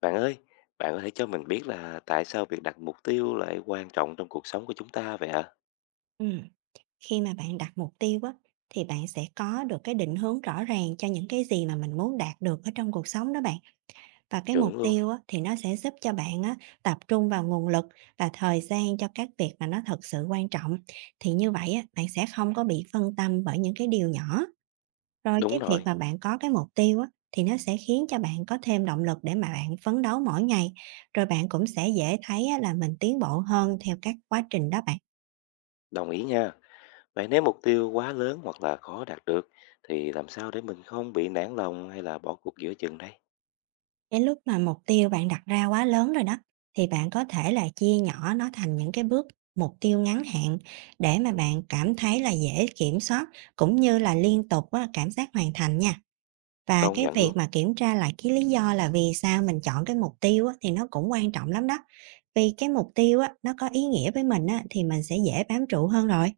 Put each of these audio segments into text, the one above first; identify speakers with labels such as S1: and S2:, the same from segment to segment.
S1: Bạn ơi, bạn có thể cho mình biết là tại sao việc đặt mục tiêu lại quan trọng trong cuộc sống của chúng ta vậy ạ?
S2: Ừm, khi mà bạn đặt mục tiêu á, thì bạn sẽ có được cái định hướng rõ ràng cho những cái gì mà mình muốn đạt được ở trong cuộc sống đó bạn. Và cái mục
S1: Chuẩn luôn.
S2: tiêu á, thì nó sẽ giúp cho bạn á, tập trung vào nguồn lực và thời gian cho các việc mà nó thật sự quan trọng. Thì như vậy á, bạn sẽ không có bị phân tâm bởi những cái điều nhỏ. Rồi
S1: Đúng
S2: cái việc
S1: rồi,
S2: mà bạn có cái mục tiêu á, thì nó sẽ khiến cho bạn có thêm động lực để mà bạn phấn đấu mỗi ngày. Rồi bạn cũng sẽ dễ thấy á, là mình tiến bộ hơn theo các quá trình đó bạn.
S1: đồng ý nha. Vậy nếu mục tiêu quá lớn hoặc là khó đạt được thì làm sao để mình không bị nản lòng hay là bỏ cuộc giữa chừng đây?
S2: Đến lúc mà mục tiêu bạn đặt ra quá lớn rồi đó, thì bạn có thể là chia nhỏ nó thành những cái bước mục tiêu ngắn hạn để mà bạn cảm thấy là dễ kiểm soát, cũng như là liên tục á, cảm giác hoàn thành nha. Và
S1: Công
S2: cái
S1: nhận
S2: việc
S1: luôn.
S2: mà kiểm tra lại cái lý do là vì sao mình chọn cái mục tiêu á, thì nó cũng quan trọng lắm đó. Vì cái mục tiêu á, nó có ý nghĩa với mình á, thì mình sẽ dễ bám trụ hơn rồi.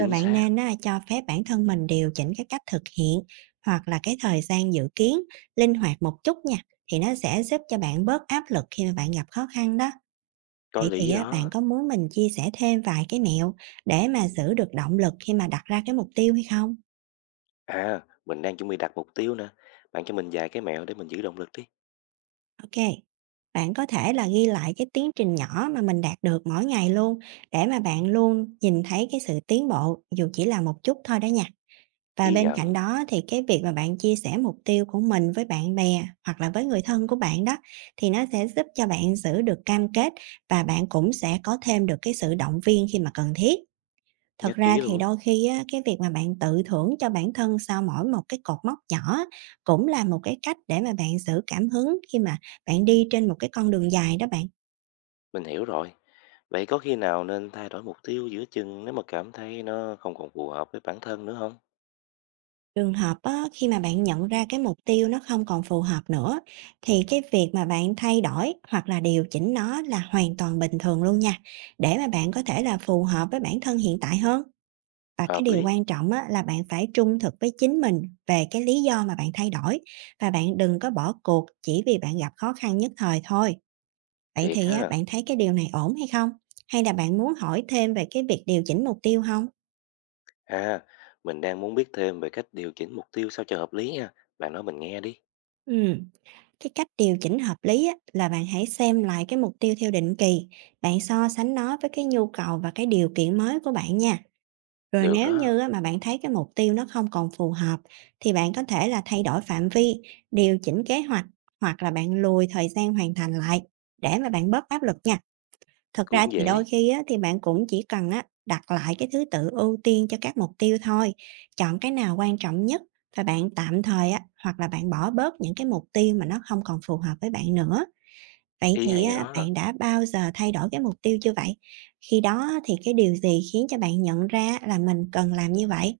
S2: Rồi bạn
S1: xác,
S2: nên á, cho phép bản thân mình điều chỉnh cái cách thực hiện hoặc là cái thời gian dự kiến linh hoạt một chút nha, thì nó sẽ giúp cho bạn bớt áp lực khi mà bạn gặp khó khăn đó.
S1: có
S2: Vậy thì
S1: lý
S2: á, bạn
S1: đó.
S2: có muốn mình chia sẻ thêm vài cái mẹo để mà giữ được động lực khi mà đặt ra cái mục tiêu hay không?
S1: À, mình đang chuẩn bị đặt mục tiêu nè. Bạn cho mình vài cái mẹo để mình giữ động lực đi.
S2: Ok. Bạn có thể là ghi lại cái tiến trình nhỏ mà mình đạt được mỗi ngày luôn, để mà bạn luôn nhìn thấy cái sự tiến bộ dù chỉ là một chút thôi đó nha. Và
S1: Ghi
S2: bên cạnh
S1: nhận,
S2: đó thì cái việc mà bạn chia sẻ mục tiêu của mình với bạn bè hoặc là với người thân của bạn đó, thì nó sẽ giúp cho bạn giữ được cam kết và bạn cũng sẽ có thêm được cái sự động viên khi mà cần thiết. Thật
S1: nhất
S2: ra
S1: trí
S2: thì
S1: luôn.
S2: đôi khi á, cái việc mà bạn tự thưởng cho bản thân sau mỗi một cái cột mốc nhỏ cũng là một cái cách để mà bạn giữ cảm hứng khi mà bạn đi trên một cái con đường dài đó bạn.
S1: Mình hiểu rồi. Vậy có khi nào nên thay đổi mục tiêu giữa chừng nếu mà cảm thấy nó không còn phù hợp với bản thân nữa không?
S2: Trường hợp á, khi mà bạn nhận ra cái mục tiêu nó không còn phù hợp nữa, thì cái việc mà bạn thay đổi hoặc là điều chỉnh nó là hoàn toàn bình thường luôn nha, để mà bạn có thể là phù hợp với bản thân hiện tại hơn. Và cái
S1: Hợp
S2: điều
S1: lý,
S2: quan trọng á, là bạn phải trung thực với chính mình về cái lý do mà bạn thay đổi, và bạn đừng có bỏ cuộc chỉ vì bạn gặp khó khăn nhất thời thôi. Vậy
S1: thiệt
S2: thì á,
S1: ha.
S2: bạn thấy cái điều này ổn hay không, hay là bạn muốn hỏi thêm về cái việc điều chỉnh mục tiêu không?
S1: À, mình đang muốn biết thêm về cách điều chỉnh mục tiêu sao cho hợp lý nha. Bạn nói mình nghe đi.
S2: Ừ. Cái cách điều chỉnh hợp lý á, là bạn hãy xem lại cái mục tiêu theo định kỳ, bạn so sánh nó với cái nhu cầu và cái điều kiện mới của bạn nha. Rồi
S1: Được
S2: nếu
S1: đó,
S2: như á, mà bạn thấy cái mục tiêu nó không còn phù hợp, thì bạn có thể là thay đổi phạm vi, điều chỉnh kế hoạch, hoặc là bạn lùi thời gian hoàn thành lại để mà bạn bớt áp lực nha. Thật ra
S1: cũng
S2: thì
S1: dễ.
S2: đôi khi á, thì bạn cũng chỉ cần á, đặt lại cái thứ tự ưu tiên cho các mục tiêu thôi, chọn cái nào quan trọng nhất và bạn tạm thời á, hoặc là bạn bỏ bớt những cái mục tiêu mà nó không còn phù hợp với bạn nữa. Vậy
S1: Ý
S2: thì
S1: hay
S2: á,
S1: đó.
S2: bạn đã bao giờ thay đổi cái mục tiêu chưa vậy? Khi đó thì cái điều gì khiến cho bạn nhận ra là mình cần làm như vậy?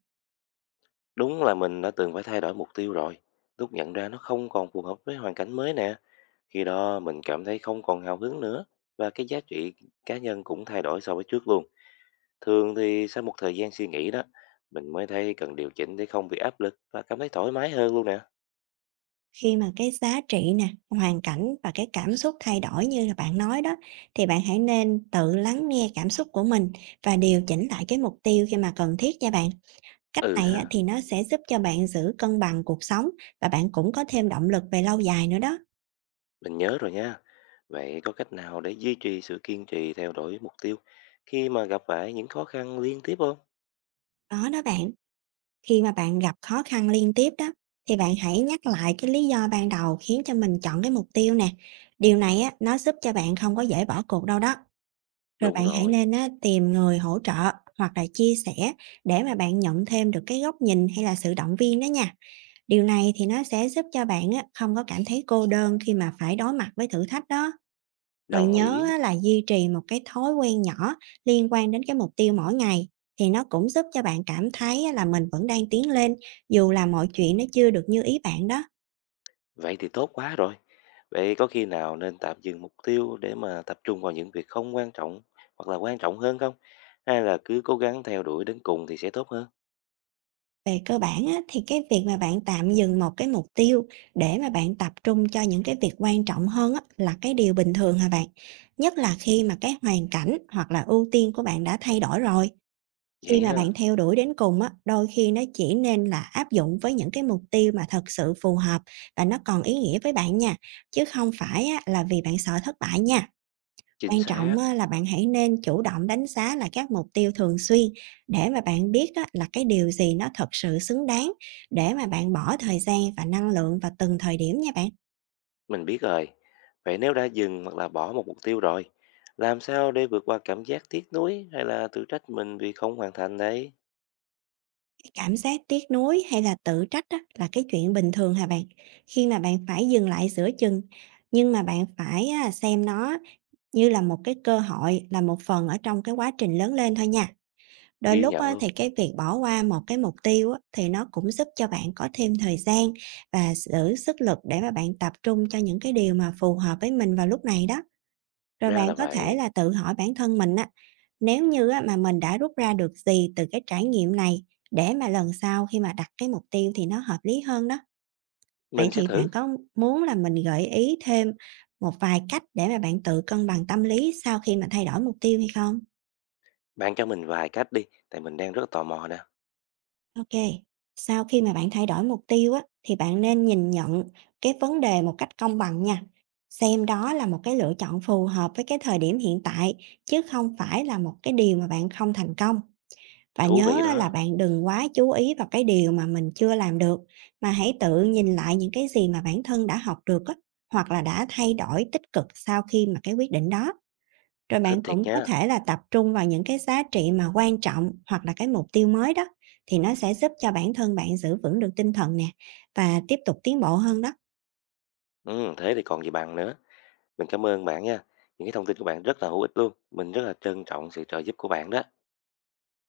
S1: Đúng là mình đã từng phải thay đổi mục tiêu rồi. Lúc nhận ra nó không còn phù hợp với hoàn cảnh mới nè. Khi đó mình cảm thấy không còn hào hứng nữa. Và cái giá trị cá nhân cũng thay đổi so với trước luôn. Thường thì sau một thời gian suy nghĩ đó, mình mới thấy cần điều chỉnh để không bị áp lực và cảm thấy thoải mái hơn luôn nè.
S2: Khi mà cái giá trị nè, hoàn cảnh và cái cảm xúc thay đổi như là bạn nói đó, thì bạn hãy nên tự lắng nghe cảm xúc của mình và điều chỉnh lại cái mục tiêu khi mà cần thiết nha bạn. Cách
S1: Ừ
S2: này á,
S1: ha.
S2: thì nó sẽ giúp cho bạn giữ cân bằng cuộc sống và bạn cũng có thêm động lực về lâu dài nữa đó.
S1: Mình nhớ rồi nha. Vậy có cách nào để duy trì sự kiên trì theo đuổi mục tiêu khi mà gặp phải những khó khăn liên tiếp không?
S2: Đó đó bạn, khi mà bạn gặp khó khăn liên tiếp đó, thì bạn hãy nhắc lại cái lý do ban đầu khiến cho mình chọn cái mục tiêu nè. Điều này á, nó giúp cho bạn không có dễ bỏ cuộc đâu đó. Rồi
S1: Đúng
S2: bạn hãy
S1: rồi,
S2: nên á, tìm người hỗ trợ hoặc là chia sẻ để mà bạn nhận thêm được cái góc nhìn hay là sự động viên đó nha. Điều này thì nó sẽ giúp cho bạn á, không có cảm thấy cô đơn khi mà phải đối mặt với thử thách đó. Rồi
S1: đồng
S2: nhớ
S1: ý.
S2: á, là duy trì một cái thói quen nhỏ liên quan đến cái mục tiêu mỗi ngày, thì nó cũng giúp cho bạn cảm thấy á, là mình vẫn đang tiến lên dù là mọi chuyện nó chưa được như ý bạn đó.
S1: Vậy thì tốt quá rồi. Vậy có khi nào nên tạm dừng mục tiêu để mà tập trung vào những việc không quan trọng hoặc là quan trọng hơn không? Hay là cứ cố gắng theo đuổi đến cùng thì sẽ tốt hơn?
S2: Về cơ bản á, thì cái việc mà bạn tạm dừng một cái mục tiêu để mà bạn tập trung cho những cái việc quan trọng hơn á, là cái điều bình thường hả bạn? Nhất là khi mà cái hoàn cảnh hoặc là ưu tiên của bạn đã thay đổi rồi. Khi
S1: Vậy
S2: mà
S1: ha,
S2: bạn theo đuổi đến cùng á, đôi khi nó chỉ nên là áp dụng với những cái mục tiêu mà thật sự phù hợp và nó còn ý nghĩa với bạn nha, chứ không phải á, là vì bạn sợ thất bại nha.
S1: chính
S2: Quan trọng
S1: xác.
S2: á, là bạn hãy nên chủ động đánh giá lại các mục tiêu thường xuyên, để mà bạn biết á, là cái điều gì nó thật sự xứng đáng để mà bạn bỏ thời gian và năng lượng vào từng thời điểm nha bạn.
S1: Mình biết rồi. Vậy nếu đã dừng hoặc là bỏ một mục tiêu rồi, làm sao để vượt qua cảm giác tiếc nuối hay là tự trách mình vì không hoàn thành đấy?
S2: Cái cảm giác tiếc nuối hay là tự trách á, là cái chuyện bình thường hả bạn. Khi mà bạn phải dừng lại giữa chừng, nhưng mà bạn phải á, xem nó như là một cái cơ hội, là một phần ở trong cái quá trình lớn lên thôi nha. Đôi
S1: Ghi
S2: lúc
S1: nhận
S2: á,
S1: luôn.
S2: thì cái việc bỏ qua một cái mục tiêu á, thì nó cũng giúp cho bạn có thêm thời gian và giữ sức lực để mà bạn tập trung cho những cái điều mà phù hợp với mình vào lúc này đó. Rồi
S1: Ra
S2: bạn
S1: là
S2: có thể
S1: vậy.
S2: là tự hỏi bản thân mình á, nếu như á, mà mình đã rút ra được gì từ cái trải nghiệm này để mà lần sau khi mà đặt cái mục tiêu thì nó hợp lý hơn đó. Vậy
S1: Mình sẽ
S2: thì
S1: thử.
S2: bạn có muốn là mình gợi ý thêm một vài cách để mà bạn tự cân bằng tâm lý sau khi mà thay đổi mục tiêu hay không?
S1: Bạn cho mình vài cách đi, tại mình đang rất tò mò nè.
S2: OK, sau khi mà bạn thay đổi mục tiêu á, thì bạn nên nhìn nhận cái vấn đề một cách công bằng nha. Xem đó là một cái lựa chọn phù hợp với cái thời điểm hiện tại, chứ không phải là một cái điều mà bạn không thành công. Và
S1: Thú
S2: nhớ
S1: vị
S2: á, là
S1: đó,
S2: bạn đừng quá chú ý vào cái điều mà mình chưa làm được, mà hãy tự nhìn lại những cái gì mà bản thân đã học được á, hoặc là đã thay đổi tích cực sau khi mà cái quyết định đó. Rồi
S1: thích
S2: bạn
S1: thiệt
S2: cũng có
S1: nha.
S2: thể là tập trung vào những cái giá trị mà quan trọng hoặc là cái mục tiêu mới đó, thì nó sẽ giúp cho bản thân bạn giữ vững được tinh thần nè và tiếp tục tiến bộ hơn đó.
S1: Ừ, thế thì còn gì bằng nữa. Mình cảm ơn bạn nha. Những cái thông tin của bạn rất là hữu ích luôn. Mình rất là trân trọng sự trợ giúp của bạn đó.